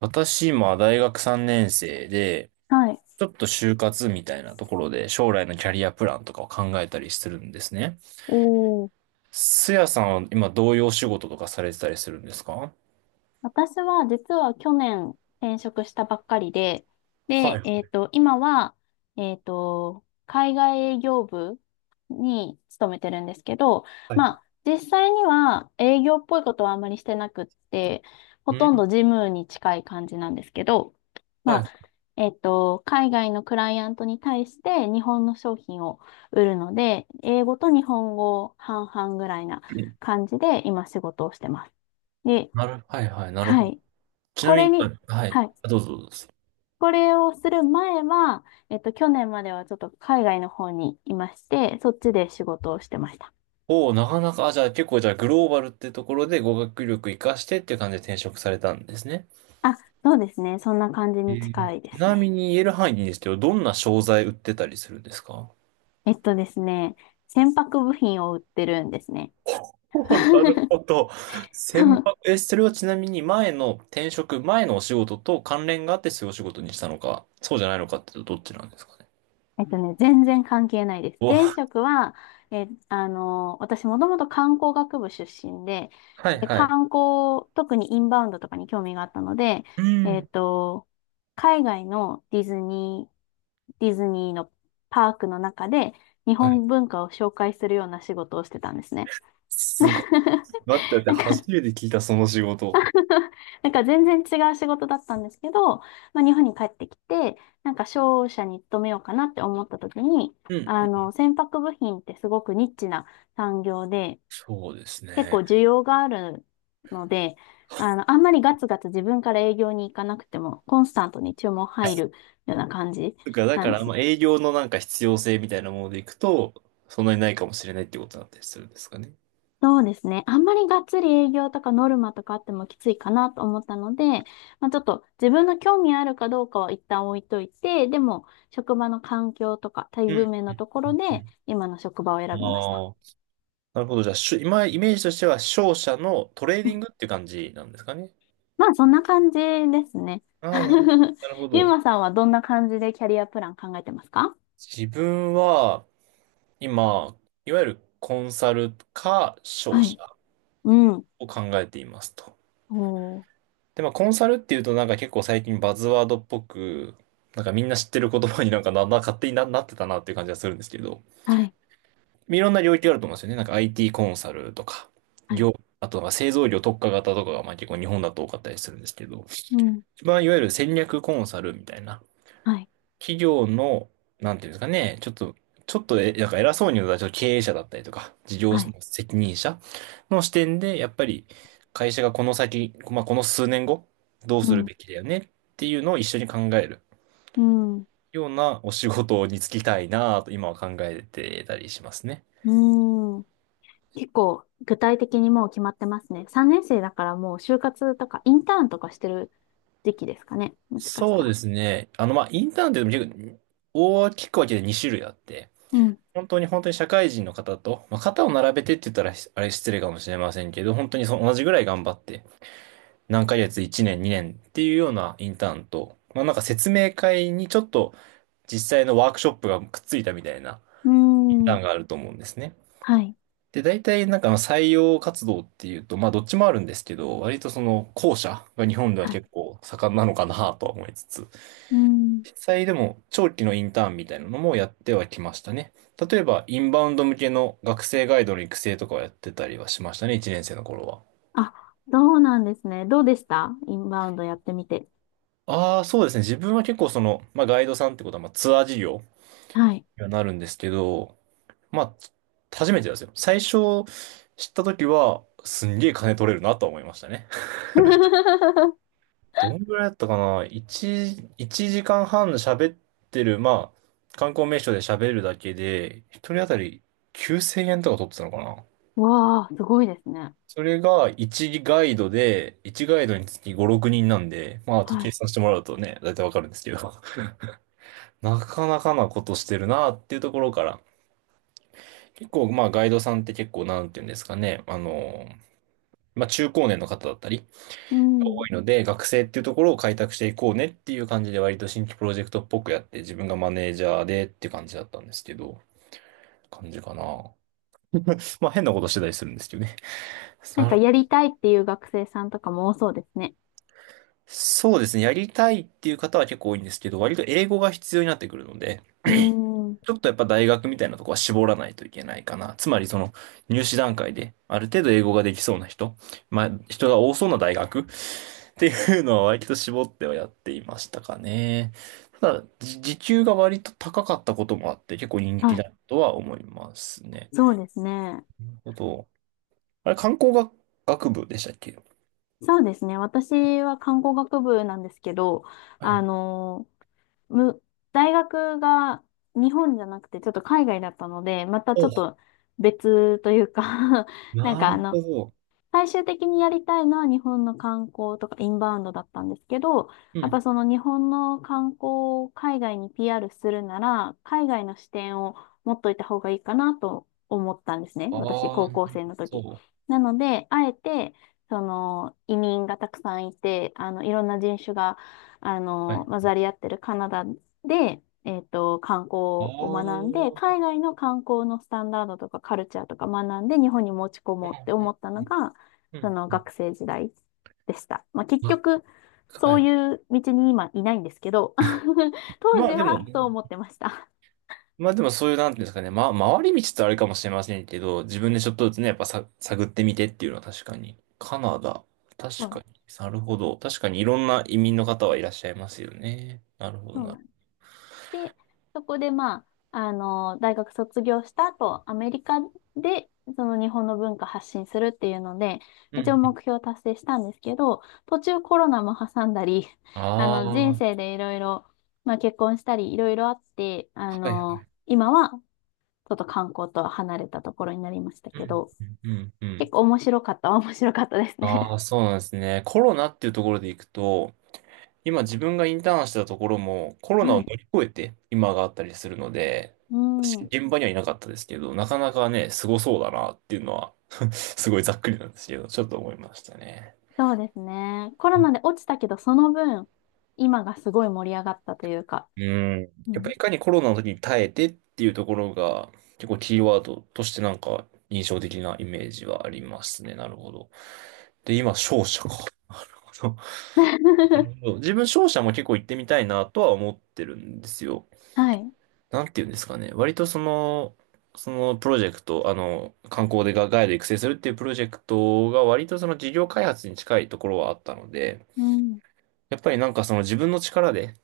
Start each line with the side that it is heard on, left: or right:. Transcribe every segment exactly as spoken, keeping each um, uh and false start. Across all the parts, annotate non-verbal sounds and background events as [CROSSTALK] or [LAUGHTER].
right: 私今大学さんねん生で、
left: はい。
right: ちょっと就活みたいなところで将来のキャリアプランとかを考えたりするんですね。
left: お
right: すやさんは今どういうお仕事とかされてたりするんですか？
left: 私は実は去年転職したばっかりで、で、
right: は
left: えっと、今は、えっと、海外営業部に勤めてるんですけど、まあ、実際には営業っぽいことはあんまりしてなくって、ほ
right: い。う
left: とん
right: ん。
left: ど事務に近い感じなんですけど、
right: は
left: まあ、
right: い。
left: えっと、海外のクライアントに対して日本の商品を売るので、英語と日本語半々ぐらいな感じで今仕事をしてます。で、
right: なる、はいはい、なるほ
left: は
right: ど。
left: い。
right: ちな
left: こ
right: み
left: れ
right: に、
left: に、
right: はい。
left: はい。
right: あ、どうぞどうぞ。
left: これをする前は、えっと、去年まではちょっと海外の方にいまして、そっちで仕事をしてました。
right: おお、なかなか、あ、じゃあ結構じゃあグローバルってところで語学力活かしてっていう感じで転職されたんですね。
left: あ、そうですね。そんな感じ
right: え
left: に
right: ー
left: 近いで
right: ち
left: す
right: なみ
left: ね。
right: に言える範囲でいいんですけど、どんな商材売ってたりするんですか？
left: えっとですね、船舶部品を売ってるんですね。
right: おー、なる
left: [LAUGHS]
right: ほど。千万、え、それはちなみに前の転職、前のお仕事と関連があってそういうお仕事にしたのか、そうじゃないのかってどっちなんですかね。
left: えっとね、全然関係ないです。
right: お、
left: 前
right: は
left: 職は、え、あの、私もともと観光学部出身で、
right: い
left: で、
right: はい。
left: 観光、特にインバウンドとかに興味があったので、
right: う
left: えっ
right: ん。
left: と、海外のディズニー、ディズニーのパークの中で日
right: はい。
left: 本文化を紹介するような仕事をしてたんですね。
right: すごい。待って待っ
left: [LAUGHS]
right: て、
left: なんか
right: 初めて聞いたその仕事。
left: [LAUGHS] なんか全然違う仕事だったんですけど、まあ、日本に帰ってきて、なんか商社に勤めようかなって思った時に、
right: うんう
left: あ
right: ん。
left: の、船舶部品ってすごくニッチな産業で、
right: そうです
left: 結構
right: ね。
left: 需要があるので、あの、あんまりガツガツ自分から営業に行かなくても、コンスタントに注文
right: だ
left: 入るような感じ
right: から、だ
left: な
right: か
left: んで
right: ら、
left: す
right: ま
left: ね。
right: あ、営業のなんか必要性みたいなものでいくと、そんなにないかもしれないってことだったりするんですかね。
left: そうですね。あんまりがっつり営業とかノルマとかあってもきついかなと思ったので、まあ、ちょっと自分の興味あるかどうかは一旦置いといて、でも職場の環境とか待
right: う
left: 遇
right: ん
left: 面の
right: う
left: とこ
right: ん
left: ろで今の職場を
right: う
left: 選
right: ん。あ
left: びました。
right: あ。なるほど。じゃあ、しゅ今、イメージとしては、商社のトレー
left: う
right: ディン
left: ん、
right: グっていう感じなんですかね。
left: まあそんな感じですね。
right: ああ、なる
left: [LAUGHS]
right: なるほ
left: ゆう
right: ど。
left: まさんはどんな感じでキャリアプラン考えてますか？
right: 自分は、今、いわゆるコンサルか商
left: は
right: 社
left: い。うん。
right: を考えていますと。
left: おー。
right: で、まあ、コンサルっていうと、なんか結構最近バズワードっぽく、なんかみんな知ってる言葉になんかな、な、勝手にな、なってたなっていう感じがするんですけど、
left: はい。
right: いろんな領域があると思うんですよね。なんか アイティー コンサルとか、
left: はい。
right: 業、あとは製造業特化型とかが、まあ結構日本だと多かったりするんですけど、
left: うん。
right: 一番いわゆる戦略コンサルみたいな、
left: はい。
right: 企業の、なんていうんですかね、ちょっと、ちょっとえ、なんか偉そうに言うと、ちょっと経営者だったりとか、事業の
left: はい。
right: 責任者の視点で、やっぱり会社がこの先、まあ、この数年後、どう
left: う
right: する
left: ん。
right: べきだよねっていうのを一緒に考える
left: うん。
right: ようなお仕事に就きたいなと今は考えてたりしますね。
left: うん。結構具体的にもう決まってますね。さんねん生だからもう就活とかインターンとかしてる時期ですかね。もしかし
right: そ
left: た
right: うで
left: ら。
right: すね。あの、まあ、インターンってでも結構大きく分けてに種類あって、
left: うん。
right: 本当に本当に社会人の方と、まあ、肩を並べてって言ったらあれ失礼かもしれませんけど、本当にその同じぐらい頑張って、何ヶ月、いちねん、にねんっていうようなインターンと、まあなんか説明会にちょっと実際のワークショップがくっついたみたいな
left: う
right: インタ
left: ーん。
right: ーンがあると思うんですね。
left: はい。
right: で、大体なんかまあ採用活動っていうと、まあどっちもあるんですけど、割とその後者が日本では
left: はい。
right: 結構盛んなのかなとは思いつつ、
left: うーん。
right: 実際でも長期のインターンみたいなのもやってはきましたね。例えばインバウンド向けの学生ガイドの育成とかをやってたりはしましたね、いちねん生の頃は。
left: あ、そうなんですね。どうでしたインバウンドやってみて。
right: ああ、そうですね。自分は結構その、まあ、ガイドさんってことは、まあ、ツアー事業
left: はい。
right: にはなるんですけど、まあ、初めてですよ。最初知った時は、すんげえ金取れるなとは思いましたね。[LAUGHS]
left: [LAUGHS]
right: どんぐらいだったかな ?いち、一時間半喋ってる、まあ、観光名所で喋るだけで、一人当たりきゅうせんえんとか取ってたのかな。
left: わあ、すごいですね。
right: それがいちガイドで、いちガイドにつきご、ろくにんなんで、まあ、あと
left: は
right: 計
left: い。
right: 算してもらうとね、だいたいわかるんですけど、[LAUGHS] なかなかなことしてるなっていうところから、結構、まあ、ガイドさんって結構、なんていうんですかね。あの、まあ、中高年の方だったり、
left: う
right: 多
left: ん。
right: いので、学生っていうところを開拓していこうねっていう感じで、割と新規プロジェクトっぽくやって、自分がマネージャーでっていう感じだったんですけど、感じかな。まあ、変なことしてたりするんですけどね。[LAUGHS]
left: なん
right: な
left: か
right: る
left: やりたいっていう学生さんとかも多そうですね。
right: そうですね。やりたいっていう方は結構多いんですけど、割と英語が必要になってくるので、
left: うん。
right: ちょっとやっぱ大学みたいなとこは絞らないといけないかな。つまりその入試段階である程度英語ができそうな人、まあ人が多そうな大学っていうのは割と絞ってはやっていましたかね。ただ、じ時給が割と高かったこともあって結構人気
left: はい。
right: だとは思いますね。
left: そうですね。
right: なるほど。あれ、観光学、学部でしたっけ？
left: そうですね。私は看護学部なんですけど、
right: は
left: あ
right: い。
left: のむ、大学が日本じゃなくてちょっと海外だったので、また
right: お
left: ちょっ
right: う、
left: と別というか [LAUGHS] なん
right: な
left: かあ
right: る
left: の、
right: ほど。
left: 最終的にやりたいのは日本の観光とかインバウンドだったんですけど、
right: う
left: やっぱ
right: ん。
left: その日本の観光を海外に ピーアール するなら、海外の視点を持っといた方がいいかなと思ったんですね。私、
right: ああ、
left: 高
right: な
left: 校
right: る
left: 生の
right: ほ
left: 時。
right: ど。
left: なので、あえて、その移民がたくさんいて、あの、いろんな人種が、あ
right: は
left: の、
right: い。
left: 混ざり合ってるカナダで、えっと、観光
right: あ
left: を学ん
right: あ、
left: で、海外の観光のスタンダードとかカルチャーとか学んで、日本に持ち込もうって思った
right: う
left: の
right: ん、
left: が、
right: うん、う
left: そ
right: ん。
left: の
right: うんうん、
left: 学生時代でした。まあ、結
right: あ、
left: 局、そ
right: は
left: う
right: い。
left: いう道に今いないんですけど、[LAUGHS] 当
right: ま
left: 時
right: あでも、
left: はそう思ってました。
right: まあでもそういう、なんていうんですかね、ま、回り道ってあれかもしれませんけど、自分でちょっとずつね、やっぱさ、探ってみてっていうのは確かに。カナダ、
left: そ
right: 確
left: う
right: か
left: で
right: に。
left: す。
right: なるほど。確かにいろんな移民の方はいらっしゃいますよね。なるほど
left: そうな
right: な。
left: んでそこでまあ、あの、大学卒業した後、アメリカで、その日本の文化発信するっていうので、
right: う
left: 一応
right: ん。
left: 目標達成したんですけど、途中コロナも挟んだり、あ
right: ああ、
left: の、人
right: は
left: 生でいろいろ、まあ結婚したりいろいろあって、あ
right: いはい。
left: の、今はちょっと観光とは離れたところになりました
right: う
left: け
right: ん、
left: ど、
right: うん、うん。うん、
left: 結構面白かった。[LAUGHS] 面白かったです
right: あ
left: ね。
right: あ、そうなんですね。コロナっていうところでいくと、今自分がインターンしてたところもコ
left: [LAUGHS]
right: ロナを
left: は
right: 乗
left: い。
right: り越えて今があったりするので、
left: うん。
right: 現場にはいなかったですけど、なかなかね、すごそうだなっていうのは [LAUGHS] すごいざっくりなんですけど、ちょっと思いましたね。
left: そうですね。コロナで落ちたけど、その分、今がすごい盛り上がったというか。
right: うん。
left: う
right: やっぱ
left: ん。
right: りいかにコロナの時に耐えてっていうところが結構キーワードとしてなんか印象的なイメージはありますね。なるほど。で、今、商社か。[LAUGHS] なるほ
left: [LAUGHS]
right: ど、自分商社も結構行ってみたいなとは思ってるんですよ。
left: はい。
right: なんていうんですかね。割とその、そのプロジェクト、あの、観光でがガイド育成するっていうプロジェクトが割とその事業開発に近いところはあったので、
left: うん。
right: やっぱりなんかその自分の力で、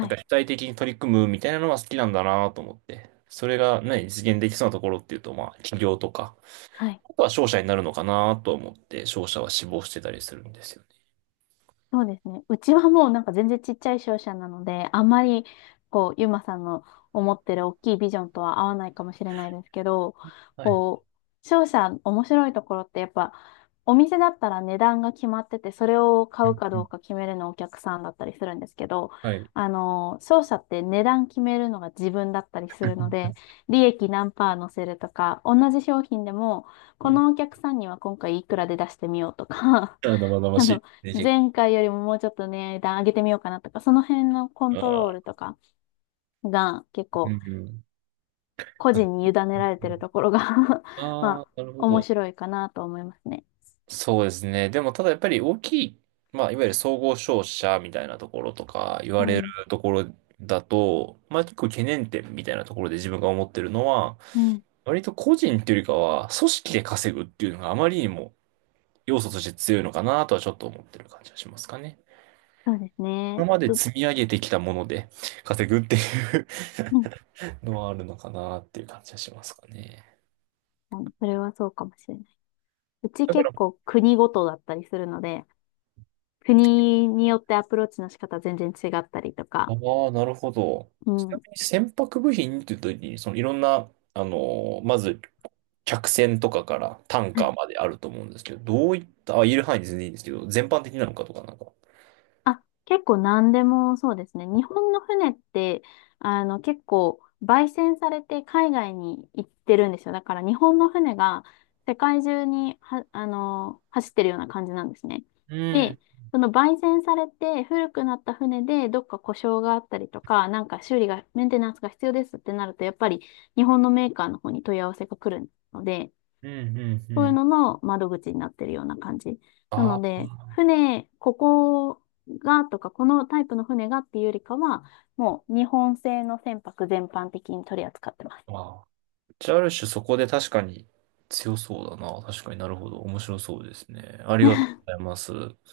right: なんか
left: い。
right: 主体的に取り組むみたいなのは好きなんだなと思って、それがね、実現できそうなところっていうと、まあ、企業とか、
left: はい。
right: あとは商社になるのかなと思って、商社は志望してたりするんですよね。
left: そうですね。うちはもうなんか全然ちっちゃい商社なので、あんまりこう、ゆまさんの思ってる大きいビジョンとは合わないかもしれないですけど、
right: はい。
left: こう、商社面白いところってやっぱ、お店だったら値段が決まってて、それを買
right: う
left: う
right: ん
left: か
right: う
left: ど
right: ん、
left: うか決めるのお客さんだったりするんですけど、
right: はい。
left: あの、商社って値段決めるのが自分だったりするので、利益何パー乗せるとか、同じ商品でも、
right: う
left: こ
right: ん、
left: のお客さんには今回いくらで出してみようとか
right: あ、生
left: [LAUGHS]
right: 々
left: あ
right: し
left: の、
right: いね。結
left: 前回よりももうちょっとね値段上げてみようかなとか、その辺のコン
right: 構、
left: トロー
right: あ
left: ルとかが結
right: ー、う
left: 構
right: んうん、
left: 個
right: あ、う
left: 人に委ねら
right: ん
left: れ
right: う
left: てる
right: ん、
left: ところが [LAUGHS] まあ、
right: あー、なるほ
left: 面
right: ど。
left: 白いかなと思いますね。
right: そうですね。でも、ただやっぱり大きい、まあ、いわゆる総合商社みたいなところとか言わ
left: う
right: れる
left: ん。
right: ところだと、まあ、結構懸念点みたいなところで自分が思ってるのは、
left: うん。
right: 割と個人っていうよりかは、組織で稼ぐっていうのがあまりにも要素として強いのかなとはちょっと思ってる感じがしますかね。
left: そうですね。
right: 今まで
left: と、
right: 積み上げてきたもので稼ぐっていう
left: うん。
right: [LAUGHS] のはあるのかなっていう感じがしますかね。
left: はい、それはそうかもしれない。うち
right: だから、
left: 結構国ごとだったりするので、国によってアプローチの仕方全然違ったりと
right: あ
left: か、
right: あ、なるほど。
left: う
right: ちな
left: ん。
right: みに船舶部品っていうときに、そのいろんな、あのまず、客船とかからタン
left: は
right: カ
left: い。
right: ーまであると思うんですけど、どういった、あ、言える範囲で全然いいんですけど、全般的なのかとかなんか。
left: あ、結構何でもそうですね。日本の船って、あの、結構、焙煎されて海外に行ってるんですよ。だから日本の船が世界中には、あの、走ってるような感じなんですね。
right: うん、
left: で、その焙煎されて古くなった船でどっか故障があったりとか、なんか修理が、メンテナンスが必要ですってなると、やっぱり日本のメーカーの方に問い合わせが来るので、
right: うん、うん、
left: そ
right: う
left: ういう
right: ん。
left: のの窓口になってるような感じ。なの
right: あ
left: で、
right: あ、
left: 船、ここがとか、このタイプの船がっていうよりかは、もう日本製の船舶全般的に取り扱ってます。
right: まあ。じゃあ、ある種そこで確かに強そうだな。確かになるほど。面白そうですね。ありがと
left: [LAUGHS]
right: うございます。